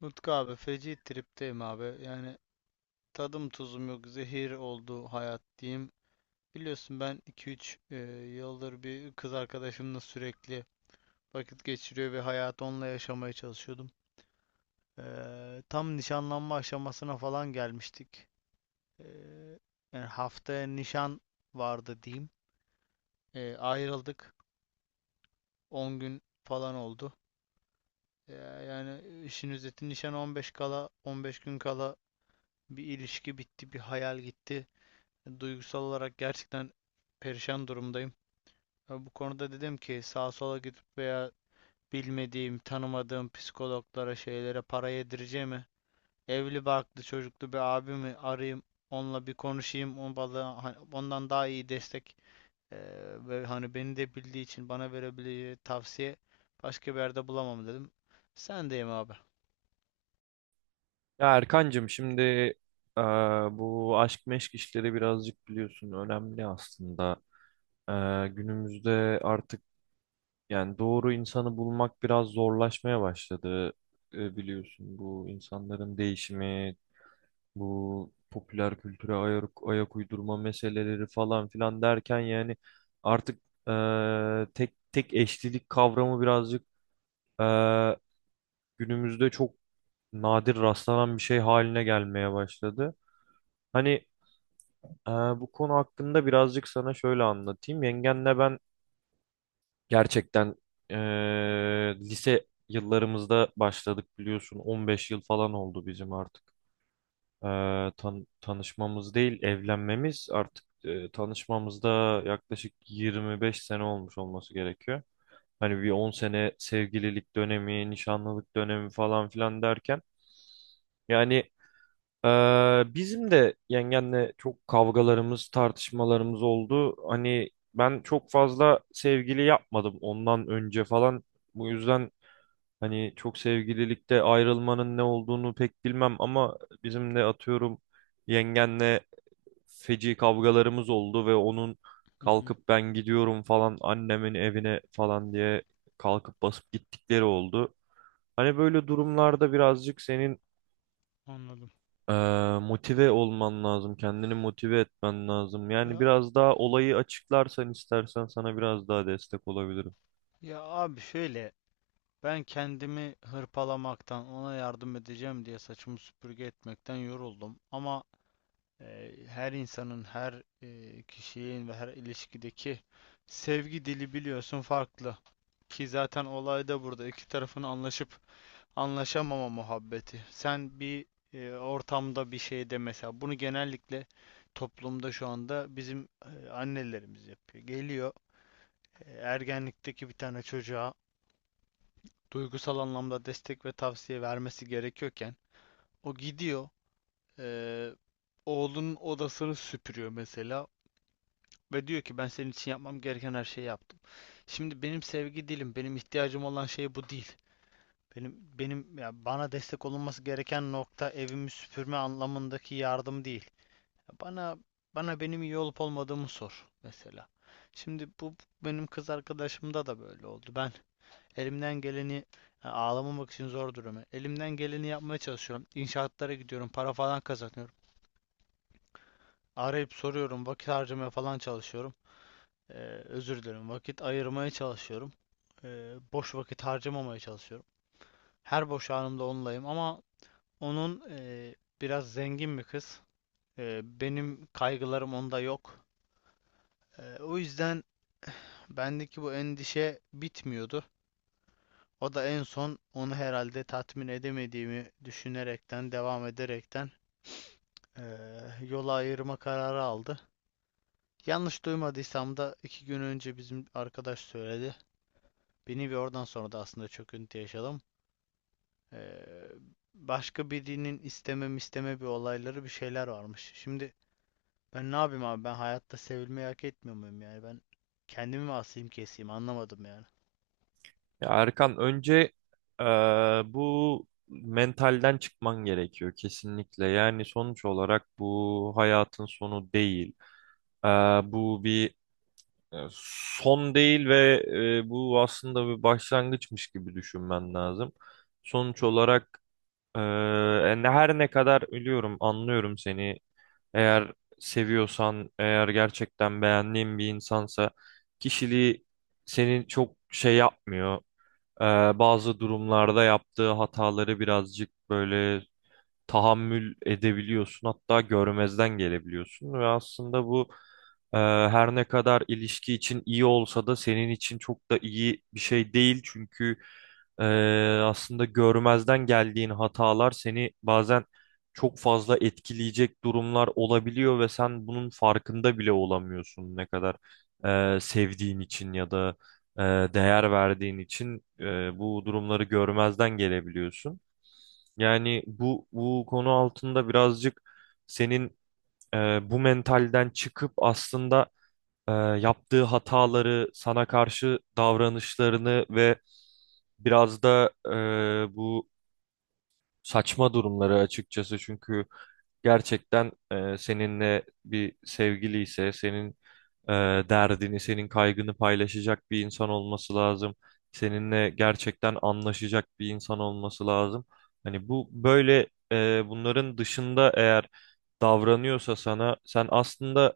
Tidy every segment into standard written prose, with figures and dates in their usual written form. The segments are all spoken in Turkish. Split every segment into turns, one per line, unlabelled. Nutku abi feci tripteyim abi. Yani tadım tuzum yok. Zehir oldu hayat diyeyim. Biliyorsun ben 2-3 yıldır bir kız arkadaşımla sürekli vakit geçiriyor ve hayatı onunla yaşamaya çalışıyordum. Tam nişanlanma aşamasına falan gelmiştik. Eee, Yani haftaya nişan vardı diyeyim. Ayrıldık. 10 gün falan oldu. Eee, Yani işin özeti nişan 15 kala 15 gün kala bir ilişki bitti, bir hayal gitti. Duygusal olarak gerçekten perişan durumdayım. Bu konuda dedim ki sağa sola gidip veya bilmediğim, tanımadığım psikologlara, şeylere para yedireceğime evli barklı çocuklu bir abimi arayayım, onunla bir konuşayım, o bana hani ondan daha iyi destek ve hani beni de bildiği için bana verebileceği tavsiye başka bir yerde bulamam dedim. Sendeyim abi.
Ya Erkancığım, şimdi eee, bu aşk meşk işleri birazcık biliyorsun önemli aslında. Günümüzde artık yani doğru insanı bulmak biraz zorlaşmaya başladı. Biliyorsun, bu insanların değişimi, bu popüler kültüre ayak uydurma meseleleri falan filan derken, yani artık tek tek eşlilik kavramı birazcık eee, günümüzde çok nadir rastlanan bir şey haline gelmeye başladı. Hani bu konu hakkında birazcık sana şöyle anlatayım. Yengenle ben gerçekten ee, lise yıllarımızda başladık biliyorsun. 15 yıl falan oldu bizim artık. Tanışmamız değil, evlenmemiz artık, tanışmamızda yaklaşık 25 sene olmuş olması gerekiyor. Hani bir 10 sene sevgililik dönemi, nişanlılık dönemi falan filan derken. Yani bizim de yengenle çok kavgalarımız, tartışmalarımız oldu. Hani ben çok fazla sevgili yapmadım ondan önce falan. Bu yüzden hani çok sevgililikte ayrılmanın ne olduğunu pek bilmem, ama bizim de atıyorum yengenle feci kavgalarımız oldu ve onun
Hı hı,
kalkıp ben gidiyorum falan annemin evine falan diye kalkıp basıp gittikleri oldu. Hani böyle durumlarda birazcık senin
anladım.
ee, motive olman lazım, kendini motive etmen lazım. Yani
Ya
biraz daha olayı açıklarsan istersen sana biraz daha destek olabilirim.
ya abi şöyle, ben kendimi hırpalamaktan, ona yardım edeceğim diye saçımı süpürge etmekten yoruldum. Ama her insanın, her kişinin ve her ilişkideki sevgi dili biliyorsun farklı. Ki zaten olay da burada. İki tarafın anlaşıp anlaşamama muhabbeti. Sen bir ortamda bir şeyde mesela bunu genellikle toplumda şu anda bizim annelerimiz yapıyor. Geliyor ergenlikteki bir tane çocuğa duygusal anlamda destek ve tavsiye vermesi gerekiyorken o gidiyor eee, oğlunun odasını süpürüyor mesela ve diyor ki ben senin için yapmam gereken her şeyi yaptım. Şimdi benim sevgi dilim, benim ihtiyacım olan şey bu değil. Benim ya bana destek olunması gereken nokta evimi süpürme anlamındaki yardım değil. Bana bana benim iyi olup olmadığımı sor mesela. Şimdi bu benim kız arkadaşımda da böyle oldu. Ben elimden geleni, ha, ağlamamak için zor durumu. Elimden geleni yapmaya çalışıyorum. İnşaatlara gidiyorum. Para falan kazanıyorum. Arayıp soruyorum. Vakit harcamaya falan çalışıyorum. Ee, özür dilerim. Vakit ayırmaya çalışıyorum. Boş vakit harcamamaya çalışıyorum. Her boş anımda onunlayım ama onun biraz zengin bir kız. Benim kaygılarım onda yok. O yüzden bendeki bu endişe bitmiyordu. O da en son onu herhalde tatmin edemediğimi düşünerekten, devam ederekten yola ayırma kararı aldı. Yanlış duymadıysam da iki gün önce bizim arkadaş söyledi beni ve oradan sonra da aslında çöküntü yaşadım. Eee, Başka birinin istemem isteme bir olayları bir şeyler varmış. Şimdi ben ne yapayım abi, ben hayatta sevilmeyi hak etmiyor muyum yani, ben kendimi mi asayım keseyim anlamadım yani.
Ya Erkan, önce ee, bu mentalden çıkman gerekiyor kesinlikle. Yani sonuç olarak bu hayatın sonu değil. Ee, Bu bir e, son değil ve e, bu aslında bir başlangıçmış gibi düşünmen lazım. Sonuç olarak ee, her ne kadar ölüyorum, anlıyorum seni. Eğer seviyorsan, eğer gerçekten beğendiğin bir insansa, kişiliği seni çok şey yapmıyor. Ee, Bazı durumlarda yaptığı hataları birazcık böyle tahammül edebiliyorsun, hatta görmezden gelebiliyorsun ve aslında bu e, her ne kadar ilişki için iyi olsa da senin için çok da iyi bir şey değil, çünkü e, aslında görmezden geldiğin hatalar seni bazen çok fazla etkileyecek durumlar olabiliyor ve sen bunun farkında bile olamıyorsun, ne kadar e, sevdiğin için ya da e, değer verdiğin için e, bu durumları görmezden gelebiliyorsun. Yani bu konu altında birazcık senin e, bu mentalden çıkıp aslında e, yaptığı hataları, sana karşı davranışlarını ve biraz da e, bu saçma durumları açıkçası, çünkü gerçekten e, seninle bir sevgili ise senin e, derdini, senin kaygını paylaşacak bir insan olması lazım. Seninle gerçekten anlaşacak bir insan olması lazım. Hani bu böyle e, bunların dışında eğer davranıyorsa sana, sen aslında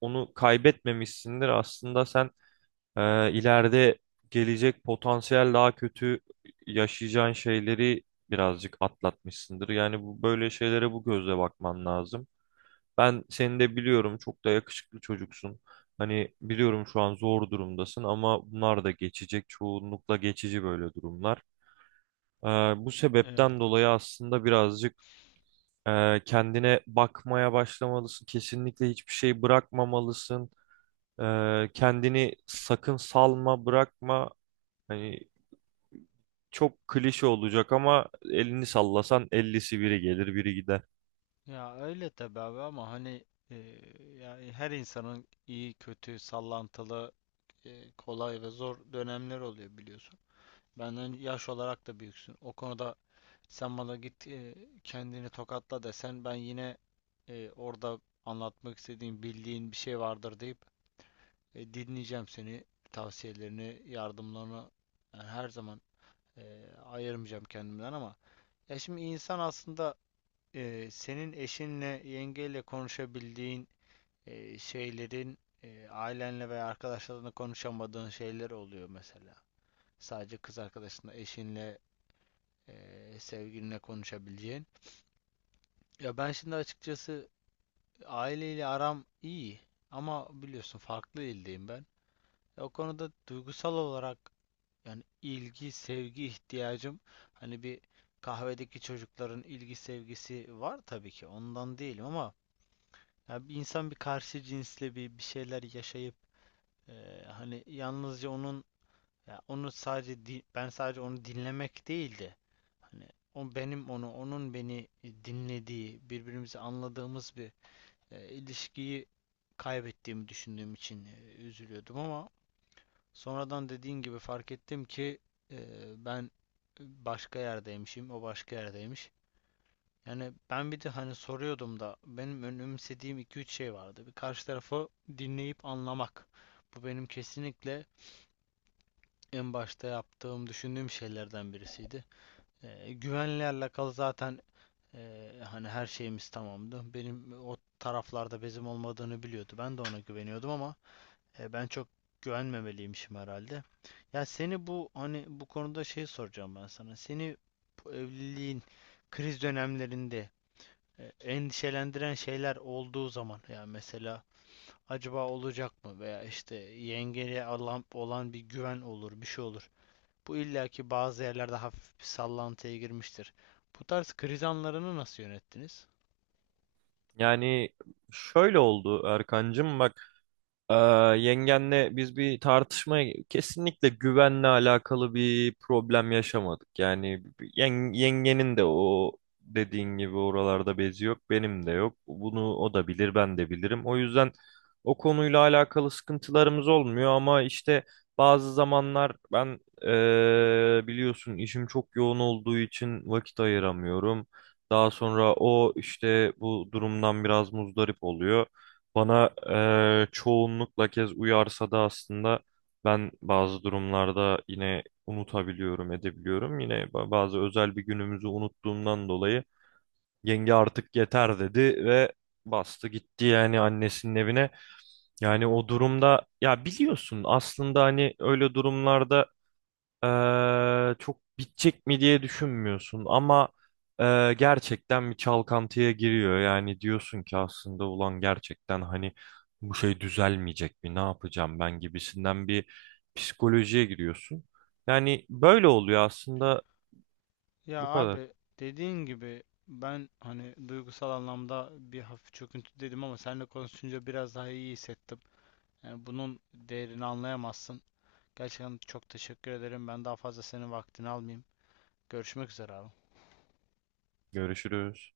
onu kaybetmemişsindir. Aslında sen e, ileride gelecek potansiyel daha kötü yaşayacağın şeyleri birazcık atlatmışsındır. Yani bu böyle şeylere bu gözle bakman lazım. Ben seni de biliyorum, çok da yakışıklı çocuksun. Hani biliyorum şu an zor durumdasın, ama bunlar da geçecek. Çoğunlukla geçici böyle durumlar. Ee, Bu
Eyvallah.
sebepten dolayı aslında birazcık e, kendine bakmaya başlamalısın. Kesinlikle hiçbir şey bırakmamalısın. Kendini sakın salma, bırakma. Hani çok klişe olacak ama elini sallasan 50'si biri gelir, biri gider.
Ya öyle tabii abi ama hani e, yani her insanın iyi, kötü, sallantılı, kolay ve zor dönemler oluyor biliyorsun. Benden yaş olarak da büyüksün. O konuda sen bana git kendini tokatla desen ben yine orada anlatmak istediğin, bildiğin bir şey vardır deyip dinleyeceğim seni, tavsiyelerini, yardımlarını. Yani her zaman e, ayırmayacağım kendimden ama ya şimdi insan aslında senin eşinle, yengeyle konuşabildiğin şeylerin ailenle veya arkadaşlarınla konuşamadığın şeyler oluyor mesela. Sadece kız arkadaşınla, eşinle, sevgilinle konuşabileceğin. Ya ben şimdi açıkçası aileyle aram iyi ama biliyorsun farklı ildeyim ben. O konuda duygusal olarak yani ilgi, sevgi ihtiyacım, hani bir kahvedeki çocukların ilgi sevgisi var tabii ki, ondan değilim ama ya bir insan bir karşı cinsle bir şeyler yaşayıp hani yalnızca onun, ya onu sadece ben sadece onu dinlemek değildi. Hani o benim onu, onun beni dinlediği, birbirimizi anladığımız bir ilişkiyi kaybettiğimi düşündüğüm için üzülüyordum ama sonradan dediğin gibi fark ettim ki e, ben başka yerdeymişim, o başka yerdeymiş. Yani ben bir de hani soruyordum da benim önemsediğim iki üç şey vardı. Bir, karşı tarafı dinleyip anlamak. Bu benim kesinlikle en başta yaptığım, düşündüğüm şeylerden birisiydi. Güvenle alakalı zaten. Hani her şeyimiz tamamdı. Benim o taraflarda bezim olmadığını biliyordu. Ben de ona güveniyordum ama ben çok güvenmemeliymişim herhalde. Ya seni bu hani bu konuda şey soracağım ben sana. Seni bu evliliğin kriz dönemlerinde endişelendiren şeyler olduğu zaman yani mesela acaba olacak mı veya işte yengeye alan, olan bir güven olur, bir şey olur. Bu illaki bazı yerlerde hafif bir sallantıya girmiştir. Bu tarz kriz anlarını nasıl yönettiniz?
Yani şöyle oldu Erkancığım, bak. Ee, Yengenle biz bir tartışmaya kesinlikle güvenle alakalı bir problem yaşamadık. Yani yengenin de o dediğin gibi oralarda bezi yok, benim de yok. Bunu o da bilir, ben de bilirim. O yüzden o konuyla alakalı sıkıntılarımız olmuyor, ama işte bazı zamanlar ben biliyorsun işim çok yoğun olduğu için vakit ayıramıyorum. Daha sonra o işte bu durumdan biraz muzdarip oluyor. Bana çoğunlukla kez uyarsa da aslında ben bazı durumlarda yine unutabiliyorum, edebiliyorum. Yine bazı özel bir günümüzü unuttuğumdan dolayı yenge artık yeter dedi ve bastı gitti yani annesinin evine. Yani o durumda ya biliyorsun aslında hani öyle durumlarda çok bitecek mi diye düşünmüyorsun, ama gerçekten bir çalkantıya giriyor. Yani diyorsun ki aslında ulan gerçekten hani bu şey düzelmeyecek mi? Ne yapacağım ben gibisinden bir psikolojiye giriyorsun. Yani böyle oluyor aslında.
Ya
Bu kadar.
abi dediğin gibi ben hani duygusal anlamda bir hafif çöküntü dedim ama seninle konuşunca biraz daha iyi hissettim. Yani bunun değerini anlayamazsın. Gerçekten çok teşekkür ederim. Ben daha fazla senin vaktini almayayım. Görüşmek üzere abi.
Görüşürüz.